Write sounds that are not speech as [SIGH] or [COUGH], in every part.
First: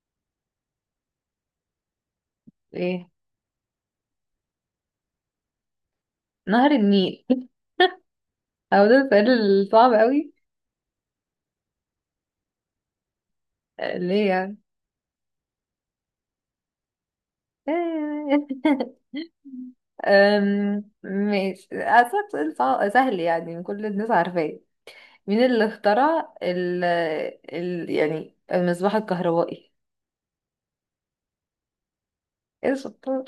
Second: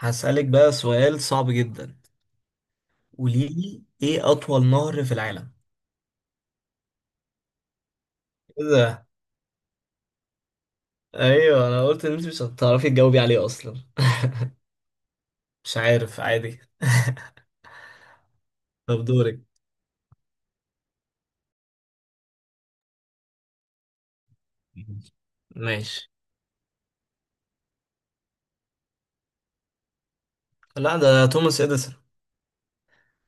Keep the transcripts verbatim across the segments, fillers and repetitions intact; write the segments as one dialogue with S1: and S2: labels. S1: هسألك بقى سؤال صعب جدا.
S2: ايه،
S1: قولي لي ايه اطول نهر في العالم؟
S2: نهر النيل.
S1: ايه
S2: [LAUGHS] او ده
S1: ده؟
S2: السؤال الصعب قوي.
S1: ايوه، انا قلت ان انت مش هتعرفي تجاوبي عليه اصلا.
S2: آه، ليه
S1: [LAUGHS]
S2: يعني؟
S1: مش عارف عادي. [LAUGHS]
S2: [LAUGHS]
S1: طب دورك.
S2: أم، ماشي، أسألك سؤال صع- سهل، يعني كل الناس عارفاه. مين اللي
S1: ماشي.
S2: اخترع ال ال يعني المصباح الكهربائي؟
S1: لا ده توماس اديسون.
S2: ايه شطار.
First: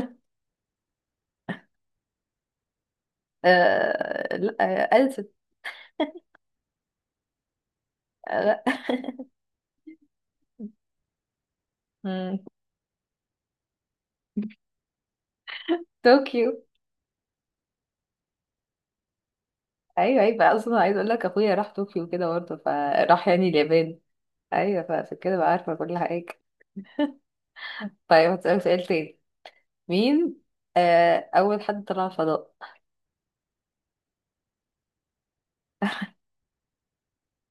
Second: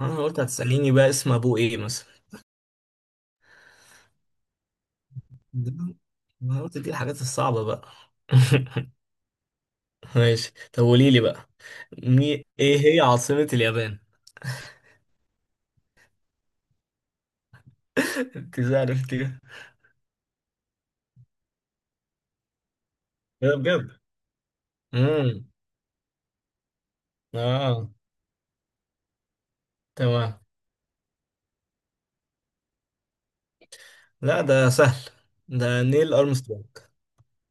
S1: انا قلت هتسأليني بقى اسم ابوه ايه مثلا.
S2: أه لا أه، ألسن.
S1: ده- انا قلت دي الحاجات الصعبة بقى.
S2: آه، لا.
S1: [LAUGHS] ماشي، طب قولي لي بقى.
S2: [LAUGHS] مم،
S1: مي... ايه هي عاصمة اليابان؟
S2: طوكيو.
S1: [LAUGHS] انت عرفتي كده؟
S2: ايوه ايوه بقى، اصلا عايز اقول لك اخويا راح طوكيو كده برضه، فراح يعني
S1: بجد.
S2: اليابان. ايوه، فعشان كده
S1: امم.
S2: بقى عارفه كل حاجه.
S1: اه.
S2: طيب هسألك سؤال تاني. مين.
S1: تمام.
S2: آه، أول حد طلع الفضاء؟
S1: لا ده سهل. ده نيل أرمسترونج.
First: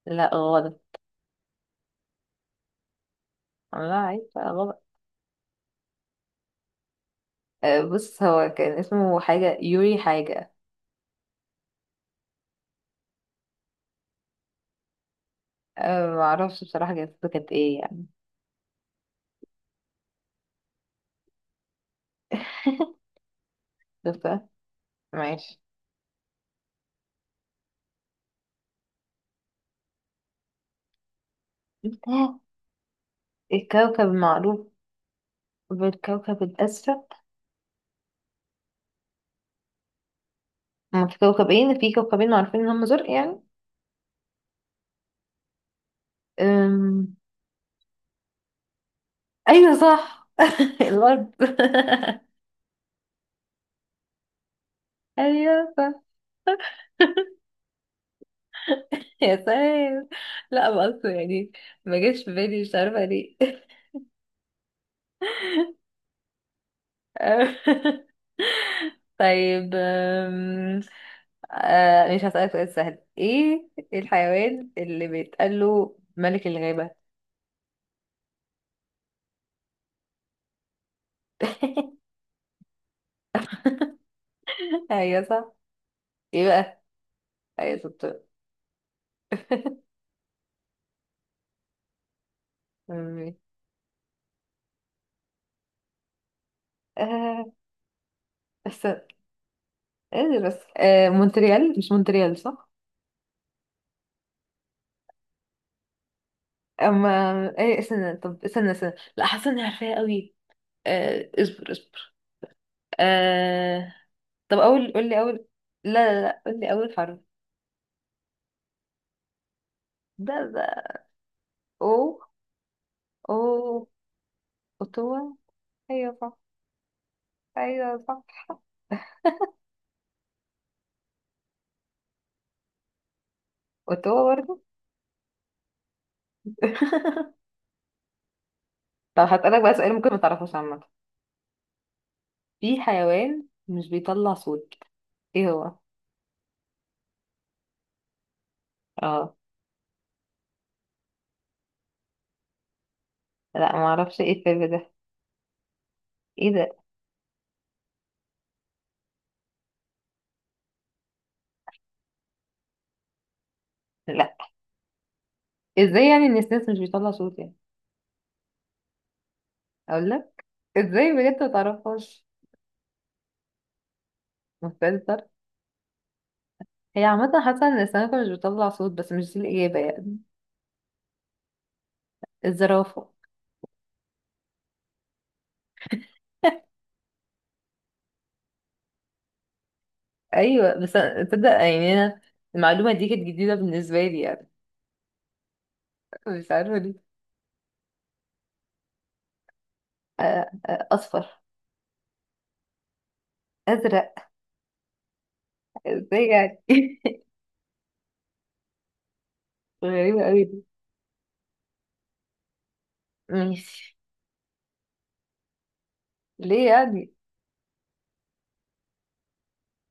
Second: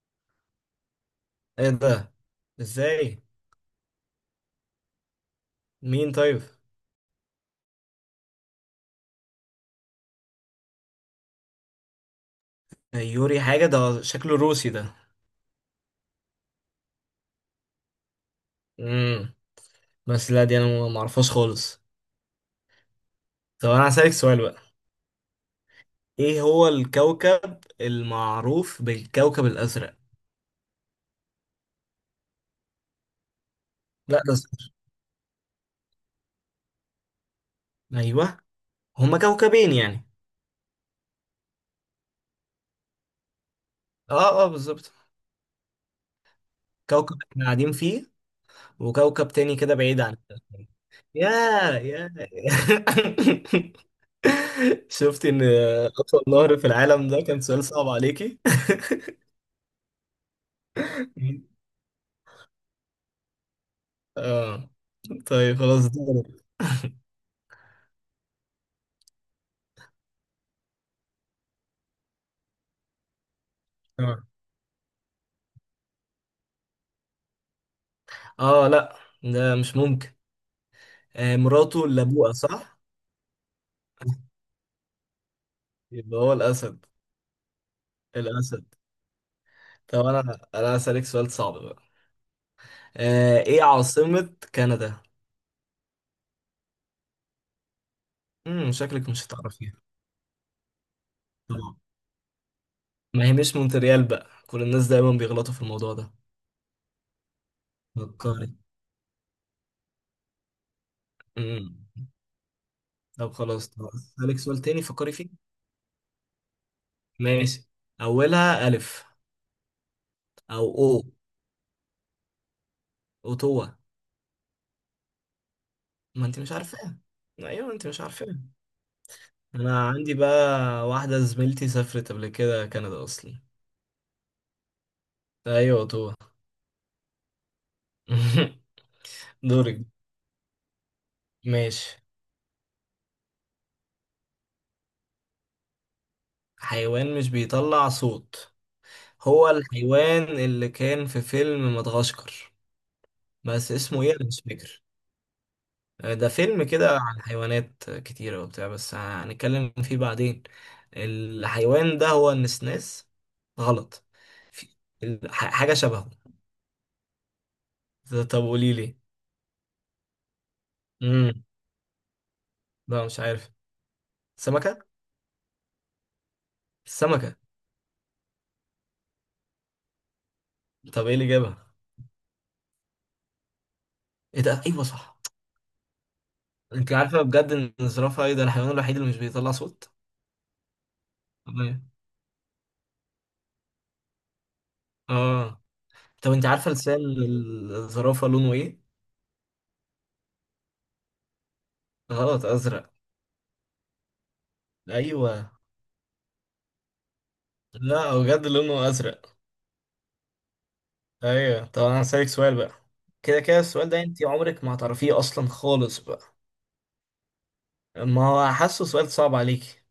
S2: لا غلط.
S1: ايه ده؟ ازاي؟
S2: عملها عيب بقى غلط.
S1: مين طيب؟
S2: آه، بص، هو كان اسمه حاجة يوري حاجة.
S1: يوري حاجة، ده شكله روسي ده.
S2: آه، معرفش بصراحة جنسيته كانت ايه يعني.
S1: امم. بس لا دي انا ما ما اعرفهاش خالص.
S2: [LAUGHS]
S1: طب انا هسألك سؤال
S2: شفتها.
S1: بقى.
S2: ماشي.
S1: ايه هو الكوكب المعروف بالكوكب الازرق؟
S2: [GASPS] آه، الكوكب
S1: لا ده
S2: المعروف
S1: صفر.
S2: بالكوكب الأسود.
S1: ايوه. هما كوكبين يعني؟
S2: هما في كوكبين في كوكبين معروفين إن هما زرق يعني.
S1: اه اه، بالظبط.
S2: أم...
S1: كوكب احنا قاعدين فيه، وكوكب تاني كده
S2: أيوة
S1: بعيد عن
S2: صح.
S1: التاني.
S2: [LAUGHS]
S1: يا
S2: الأرض.
S1: يا [LAUGHS]
S2: [LAUGHS]
S1: شفتي ان
S2: أيوة صح.
S1: اطول نهر في العالم ده
S2: [LAUGHS]
S1: كان سؤال صعب عليكي.
S2: يا سلام. لا بس يعني،
S1: [LAUGHS]
S2: ما جاش في بالي، مش عارفة ليه.
S1: اه. طيب خلاص دورك.
S2: [LAUGHS] طيب. أم... آه، مش هسألك سؤال سهل. ايه
S1: اه.
S2: الحيوان اللي بيتقال له ملك الغابة؟
S1: آه، لا. ده مش ممكن. آه، مراته اللي
S2: [LAUGHS]
S1: ابوها صح.
S2: ايوه صح.
S1: يبقى هو
S2: ايه بقى.
S1: الاسد.
S2: ايوه شطور.
S1: الاسد. طب انا انا هسألك سؤال صعب بقى.
S2: أمي.
S1: آه، ايه عاصمة كندا؟
S2: آه،
S1: امم
S2: بس
S1: شكلك مش هتعرفيها.
S2: قادر، بس آه،
S1: طبعا.
S2: مونتريال، مش مونتريال صح؟
S1: ما هي مش مونتريال بقى، كل الناس دايما بيغلطوا في الموضوع ده.
S2: اما ايه، استنى طب
S1: فكري.
S2: استنى استنى، لا حاسه اني عارفاها قوي. آه، اصبر
S1: امم.
S2: اصبر.
S1: طب خلاص، طب
S2: آه.
S1: هسألك
S2: طب
S1: سؤال تاني،
S2: اول قول
S1: فكري
S2: لي
S1: فيه.
S2: اول، لا لا لا، قول لي اول حرف.
S1: ماشي. اولها الف.
S2: ده
S1: او او.
S2: ده او. او
S1: اوتوا.
S2: اوتوا. ايوه
S1: ما
S2: صح.
S1: انت مش عارفاها. ايوه انت
S2: ايوه
S1: مش عارفاها.
S2: صح،
S1: انا عندي بقى واحده زميلتي سافرت قبل كده كندا اصلا.
S2: قلت هو برضه.
S1: ايوه اوتوا.
S2: [LAUGHS]
S1: [LAUGHS]
S2: طب هسألك بقى
S1: دورك.
S2: سؤال ممكن ما تعرفوش عامة.
S1: ماشي.
S2: في حيوان مش بيطلع صوت، ايه هو؟
S1: حيوان مش بيطلع صوت؟
S2: اه.
S1: هو الحيوان اللي كان في فيلم مدغشقر، بس
S2: لا ما
S1: اسمه ايه
S2: اعرفش
S1: انا
S2: ايه
S1: مش
S2: الفيلم
S1: فاكر.
S2: ده.
S1: ده
S2: ايه
S1: فيلم
S2: ده؟
S1: كده عن حيوانات كتيرة وبتاع، بس هنتكلم فيه بعدين. الحيوان ده هو النسناس. غلط.
S2: لا.
S1: في- ال- ح- حاجة
S2: ازاي
S1: شبهه.
S2: يعني، ان السنس مش بيطلع صوت يعني؟
S1: ط- طب قولي لي.
S2: اقول لك، ازاي بجد
S1: امم.
S2: ما تعرفهاش؟
S1: لا مش عارف. سمكة.
S2: مستنسر. هي
S1: السمكة.
S2: عامة حاسة ان السمكة مش بتطلع صوت، بس مش دي الإجابة يعني.
S1: طب ايه اللي جابها؟
S2: الزرافة.
S1: ايه ده، ايوه صح. انت عارفة بجد ان الزرافة ايه ده الحيوان الوحيد اللي مش بيطلع صوت.
S2: ايوه بس أنا- تصدق
S1: طبيعي.
S2: يعني انا المعلومة دي كانت جديدة بالنسبة لي يعني.
S1: اه. طب انت
S2: مش
S1: عارفة
S2: عارفة
S1: لسان
S2: ليه.
S1: الزرافة لونه ايه؟
S2: آه، آه، اصفر.
S1: غلط، ازرق.
S2: ازرق؟
S1: ايوه.
S2: ازاي يعني؟
S1: لا هو بجد لونه ازرق.
S2: [LAUGHS] غريبة قوي.
S1: ايوه، طب انا هسألك سؤال بقى. كده كده السؤال
S2: ماشي.
S1: ده انت عمرك ما هتعرفيه اصلا خالص بقى.
S2: ليه يعني؟
S1: ما هو حاسه سؤال صعب عليكي.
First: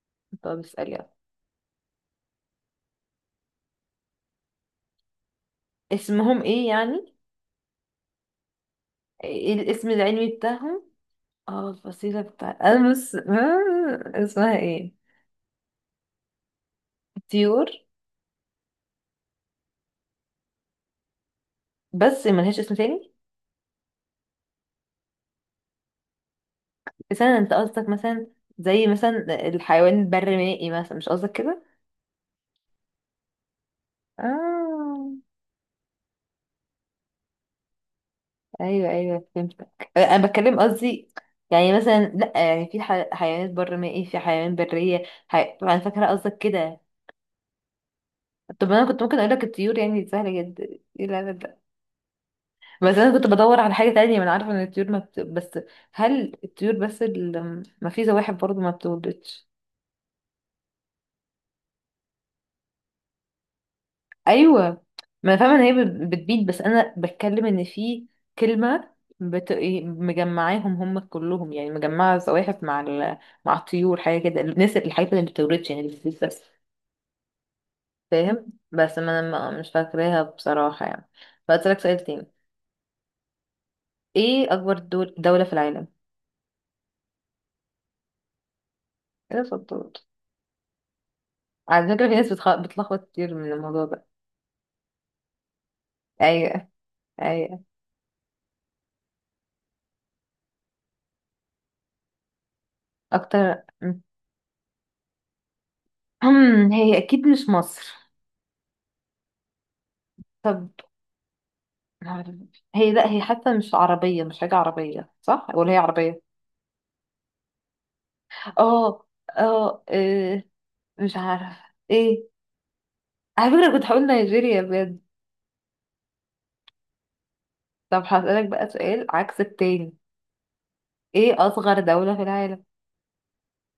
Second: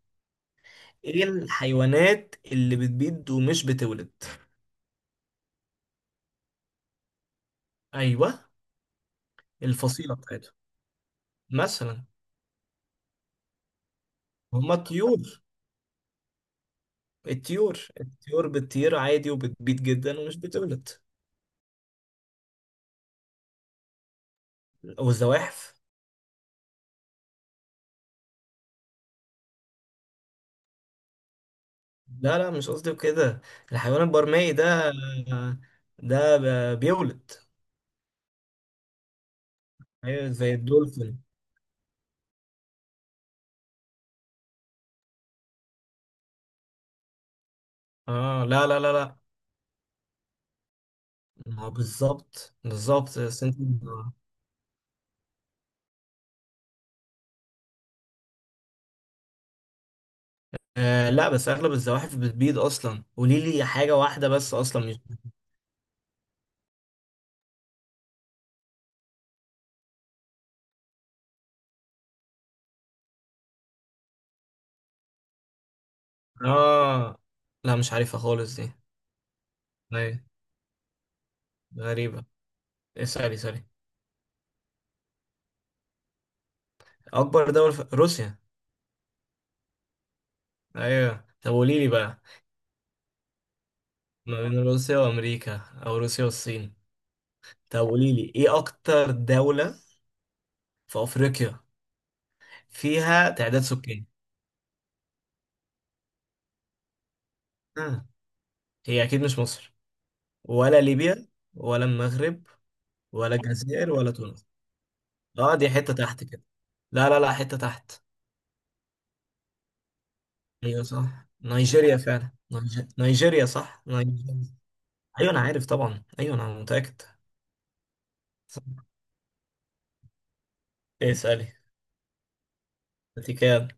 S2: طب اسأل يلا.
S1: ايه الحيوانات اللي بتبيض ومش بتولد؟
S2: اسمهم ايه يعني؟
S1: ايوه.
S2: ايه الاسم
S1: الفصيلة
S2: العلمي
S1: بتاعتهم؟
S2: بتاعهم؟ اه،
S1: مثلا.
S2: الفصيلة بتاع انا بس، آه، اسمها
S1: هما
S2: ايه؟
S1: الطيور.
S2: طيور،
S1: الطيور الطيور بتطير عادي وبتبيض جدا ومش بتولد.
S2: بس ملهاش اسم تاني؟
S1: والزواحف.
S2: مثلا انت قصدك مثلا، زي مثلا الحيوان البرمائي مثلا، مش قصدك كده؟
S1: لا لا، مش قصدي كده. الحيوان البرمائي ده،
S2: اه.
S1: ده ب- بيولد.
S2: ايوه ايوه فهمتك. آه، انا
S1: ايوه زي
S2: بتكلم قصدي
S1: الدولفين.
S2: يعني مثلا، لا يعني في ح- حيوانات برمائي، في حيوان برية. حي... انا فاكرة قصدك كده.
S1: اه لا
S2: طب
S1: لا
S2: انا
S1: لا
S2: كنت
S1: لا.
S2: ممكن اقول لك الطيور يعني، دي سهلة جدا. ايه لا.
S1: ما هو بالظبط
S2: بس انا
S1: بالظبط،
S2: كنت
S1: بس انت.
S2: بدور على حاجه تانية، ما انا عارفه ان الطيور ما بت... بس هل الطيور بس اللي، ما في زواحف برضو ما بتولدش؟
S1: آه لا، بس اغلب الزواحف بتبيض اصلا، قولي لي حاجه واحده بس
S2: ايوه،
S1: اصلا مش.
S2: ما انا فاهمه ان هي بت- بتبيض، بس انا بتكلم ان في كلمه بت... إيه، مجمعاهم هم كلهم يعني، مجمعه الزواحف مع ال... مع الطيور حاجه كده، الناس الحاجات اللي ما بتولدش يعني اللي بتبيض بس.
S1: اه لا مش عارفها
S2: فاهم
S1: خالص دي.
S2: بس ما انا ما- مش
S1: أيوة.
S2: فاكراها بصراحه يعني. فاسالك سؤال
S1: غريبه.
S2: تاني.
S1: اسالي اسالي.
S2: ايه اكبر دول... دوله في العالم؟
S1: اكبر دولة في روسيا.
S2: ايه ده، في الدول؟
S1: ايوه، طب قولي لي
S2: على فكره في
S1: بقى.
S2: ناس بتخ... بتلخبط كتير من الموضوع ده.
S1: ما بين روسيا وامريكا او روسيا
S2: ايوه.
S1: والصين.
S2: أي.
S1: طب قولي لي ايه اكتر دولة في افريقيا فيها تعداد
S2: أكتر.
S1: سكاني؟
S2: [CLEARS THROAT] هي أكيد مش مصر.
S1: آه. هي اكيد مش مصر.
S2: طب.
S1: ولا ليبيا. ولا
S2: معرف-
S1: المغرب.
S2: هي لا هي
S1: ولا
S2: حتى مش
S1: الجزائر ولا
S2: عربية، مش
S1: تونس.
S2: حاجة عربية صح،
S1: اه، دي
S2: ولا هي
S1: حتة
S2: عربية؟
S1: تحت كده. لا لا لا، حتة تحت.
S2: اه. اه. إيه،
S1: ايوه
S2: مش
S1: صح
S2: عارف.
S1: نيجيريا
S2: ايه،
S1: فعلا، نيج- نيجيريا
S2: على فكرة
S1: صح
S2: كنت هقول
S1: نيجيريا.
S2: نيجيريا بجد.
S1: ايوه انا عارف طبعا، ايوه انا متأكد.
S2: طب هسألك
S1: صح.
S2: بقى سؤال عكس التاني.
S1: إيه،
S2: ايه
S1: اسألي.
S2: أصغر دولة في العالم؟
S1: انت كام؟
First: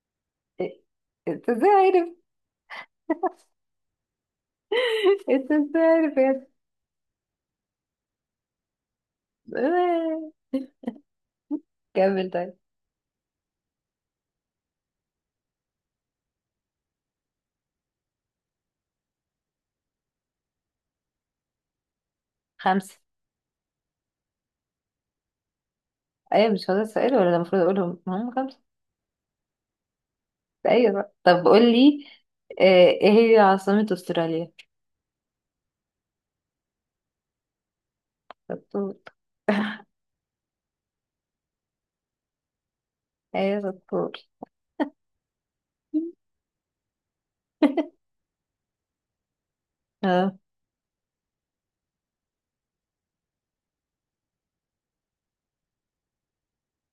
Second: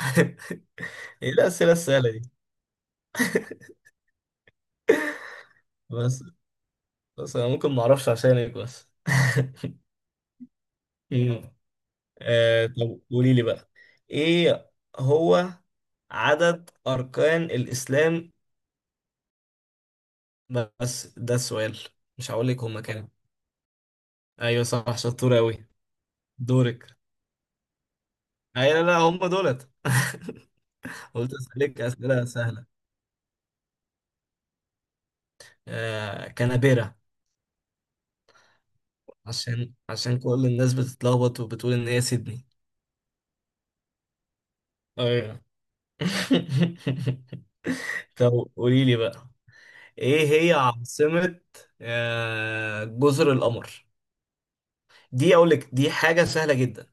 S1: [LAUGHS]
S2: إيه،
S1: ايه
S2: انت ازاي
S1: الأسئلة
S2: عارف؟
S1: السهلة دي؟
S2: [LAUGHS] انت ازاي عارف
S1: بس
S2: يا...
S1: بس انا ممكن ما اعرفش عشانك بس. [LAUGHS]
S2: [LAUGHS]
S1: مم.
S2: كمل طيب.
S1: آه، طب قولي لي بقى. ايه هو عدد اركان الاسلام؟ بس ده السؤال، مش هقول لك هما
S2: خمسة.
S1: كام. ايوه صح، شطور قوي.
S2: ايوه مش هذا
S1: دورك.
S2: السؤال ولا، ده المفروض اقولهم هم خمسة.
S1: ايوه لا لا، هما دولت. [LAUGHS]
S2: ايوه بقى.
S1: قلت
S2: طب قول
S1: اسالك
S2: لي.
S1: اسئله
S2: آه،
S1: سهله.
S2: ايه هي عاصمة استراليا؟
S1: آه، كنابيرا.
S2: شطور.
S1: عشان عشان كل الناس بتتلخبط وبتقول ان هي سيدني.
S2: ايوه شطور.
S1: ايوه. [LAUGHS]
S2: [LAUGHS]
S1: طب قولي لي بقى، ايه
S2: اه.
S1: هي عاصمة آه، جزر القمر؟ دي اقول لك دي حاجة سهلة جدا،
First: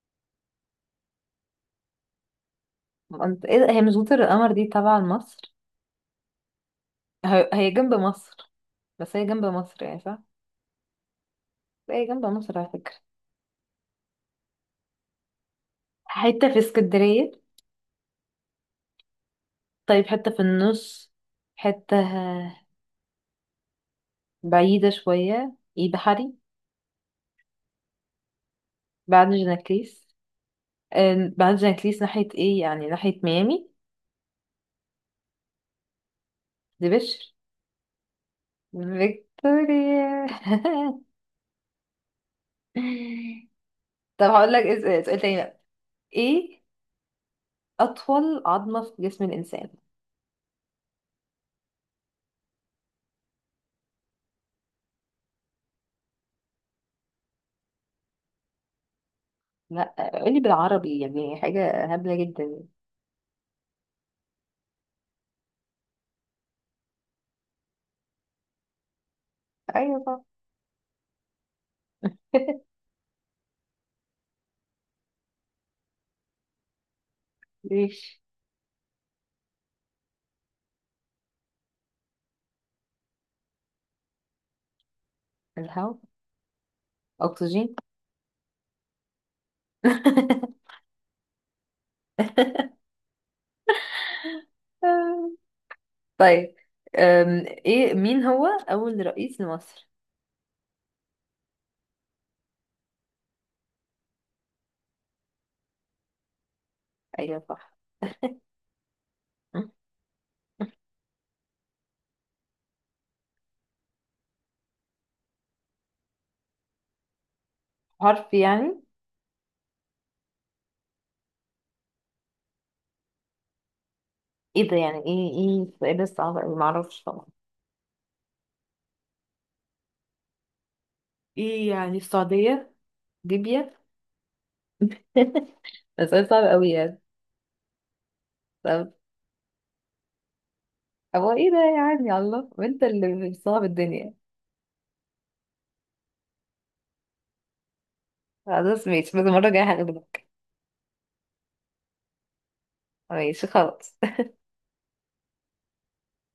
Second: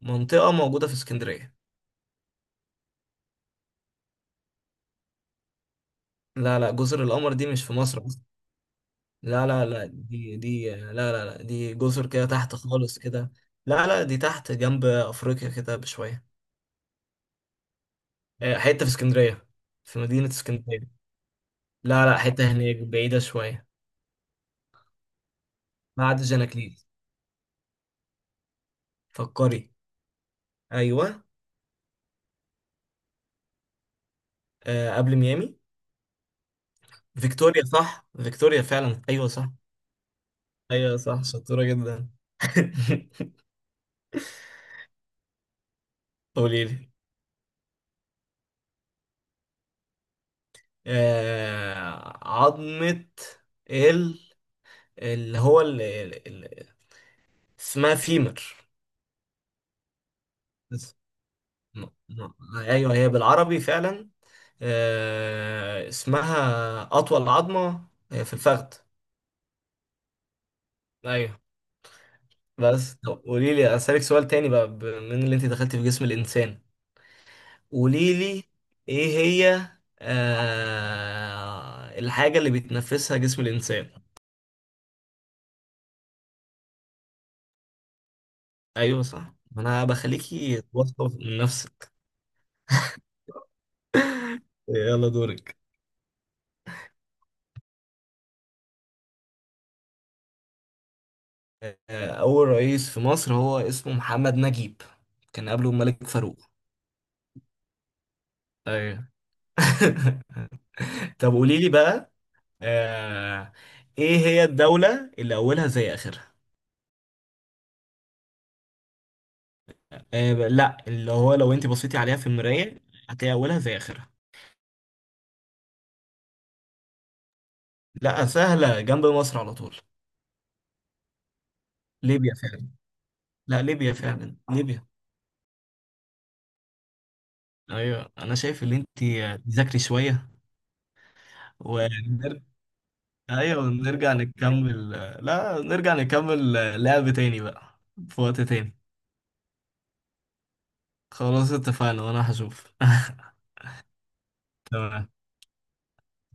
S1: منطقة موجودة في اسكندرية.
S2: انت ايه ده؟ هي مش جزر القمر دي تبع مصر؟
S1: لا لا، جزر القمر دي
S2: هي
S1: مش
S2: هي
S1: في
S2: جنب
S1: مصر أصلا.
S2: مصر. بس هي جنب
S1: لا لا
S2: مصر
S1: لا،
S2: يعني صح.
S1: دي دي لا لا لا، دي
S2: بس
S1: جزر
S2: هي جنب
S1: كده تحت
S2: مصر على فكرة.
S1: خالص كده. لا لا، دي تحت جنب افريقيا كده بشوية.
S2: حتة في اسكندرية؟
S1: آه، حتة في اسكندرية. في
S2: طيب
S1: مدينة
S2: حتة في
S1: اسكندرية.
S2: النص. حتة
S1: لا لا، حتة هناك بعيدة شوية.
S2: بعيدة شوية. ايه
S1: بعد
S2: بحري؟
S1: جاناكليس.
S2: بعد
S1: فكري.
S2: جناكليس؟
S1: ايوه.
S2: آه، بعد جناكليس ناحية ايه، يعني ناحية ميامي؟
S1: آه، قبل ميامي.
S2: دي بشر.
S1: فيكتوريا صح، فيكتوريا فعلا، ايوه صح.
S2: فيكتوريا.
S1: ايوه صح، شطورة جدا. [LAUGHS]
S2: [LAUGHS] طب هقول لك إز- سؤال تاني بقى. ايه
S1: قولي لي.
S2: اطول عظمة في جسم الانسان؟
S1: آه عظمة، ال اللي هو اللي اللي اسمها فيمر.
S2: لا قولي
S1: بس-
S2: بالعربي يعني، حاجة
S1: م-
S2: هبلة
S1: م-
S2: جدا.
S1: ايوه هي بالعربي فعلا. آه اسمها اطول عظمة آه، في الفخذ.
S2: ايوه صح.
S1: ايوه.
S2: [LAUGHS]
S1: بس طب قولي لي، اسالك سؤال تاني بقى من اللي انت دخلت في جسم الانسان. قولي
S2: ليش.
S1: لي. ايه هي آه الحاجة اللي بيتنفسها جسم الانسان؟
S2: الهواء. اكسجين.
S1: ايوه صح، ما انا بخليكي
S2: [LAUGHS]
S1: واثقه من نفسك. يلا دورك.
S2: طيب. أم، ايه، مين هو اول رئيس لمصر؟
S1: آه، اول رئيس في مصر هو اسمه محمد نجيب. كان قبله الملك فاروق.
S2: ايوه صح.
S1: ايوه. [LAUGHS] طب قولي لي بقى. آه. ايه هي الدولة اللي اولها زي اخرها؟
S2: حرف يعني؟
S1: آه، ب- لا اللي هو لو انت بصيتي عليها في المراية هتلاقي اولها زي اخرها.
S2: ايه ده يعني، ايه ايه السؤال ده صعب اوي، معرفش طبعا.
S1: لا سهلة، جنب مصر على طول.
S2: ايه يعني،
S1: ليبيا فعلا.
S2: السعودية؟
S1: لا
S2: ليبيا.
S1: ليبيا فعلا ليبيا.
S2: [LAUGHS] ده سؤال صعب اوي يعني.
S1: ايوه انا شايف ان
S2: طب.
S1: انت تذاكري شوية.
S2: هو ايه ده
S1: و
S2: يا عم يا الله، وانت اللي
S1: ايوه
S2: بتصعب
S1: نرجع
S2: الدنيا.
S1: نكمل. لا نرجع نكمل. لعب تاني بقى في وقت تاني.
S2: خلاص ماشي، بس المرة الجاية هغلبك.
S1: خلاص اتفقنا وانا هشوف.
S2: ماشي خلاص.
S1: [LAUGHS] تمام.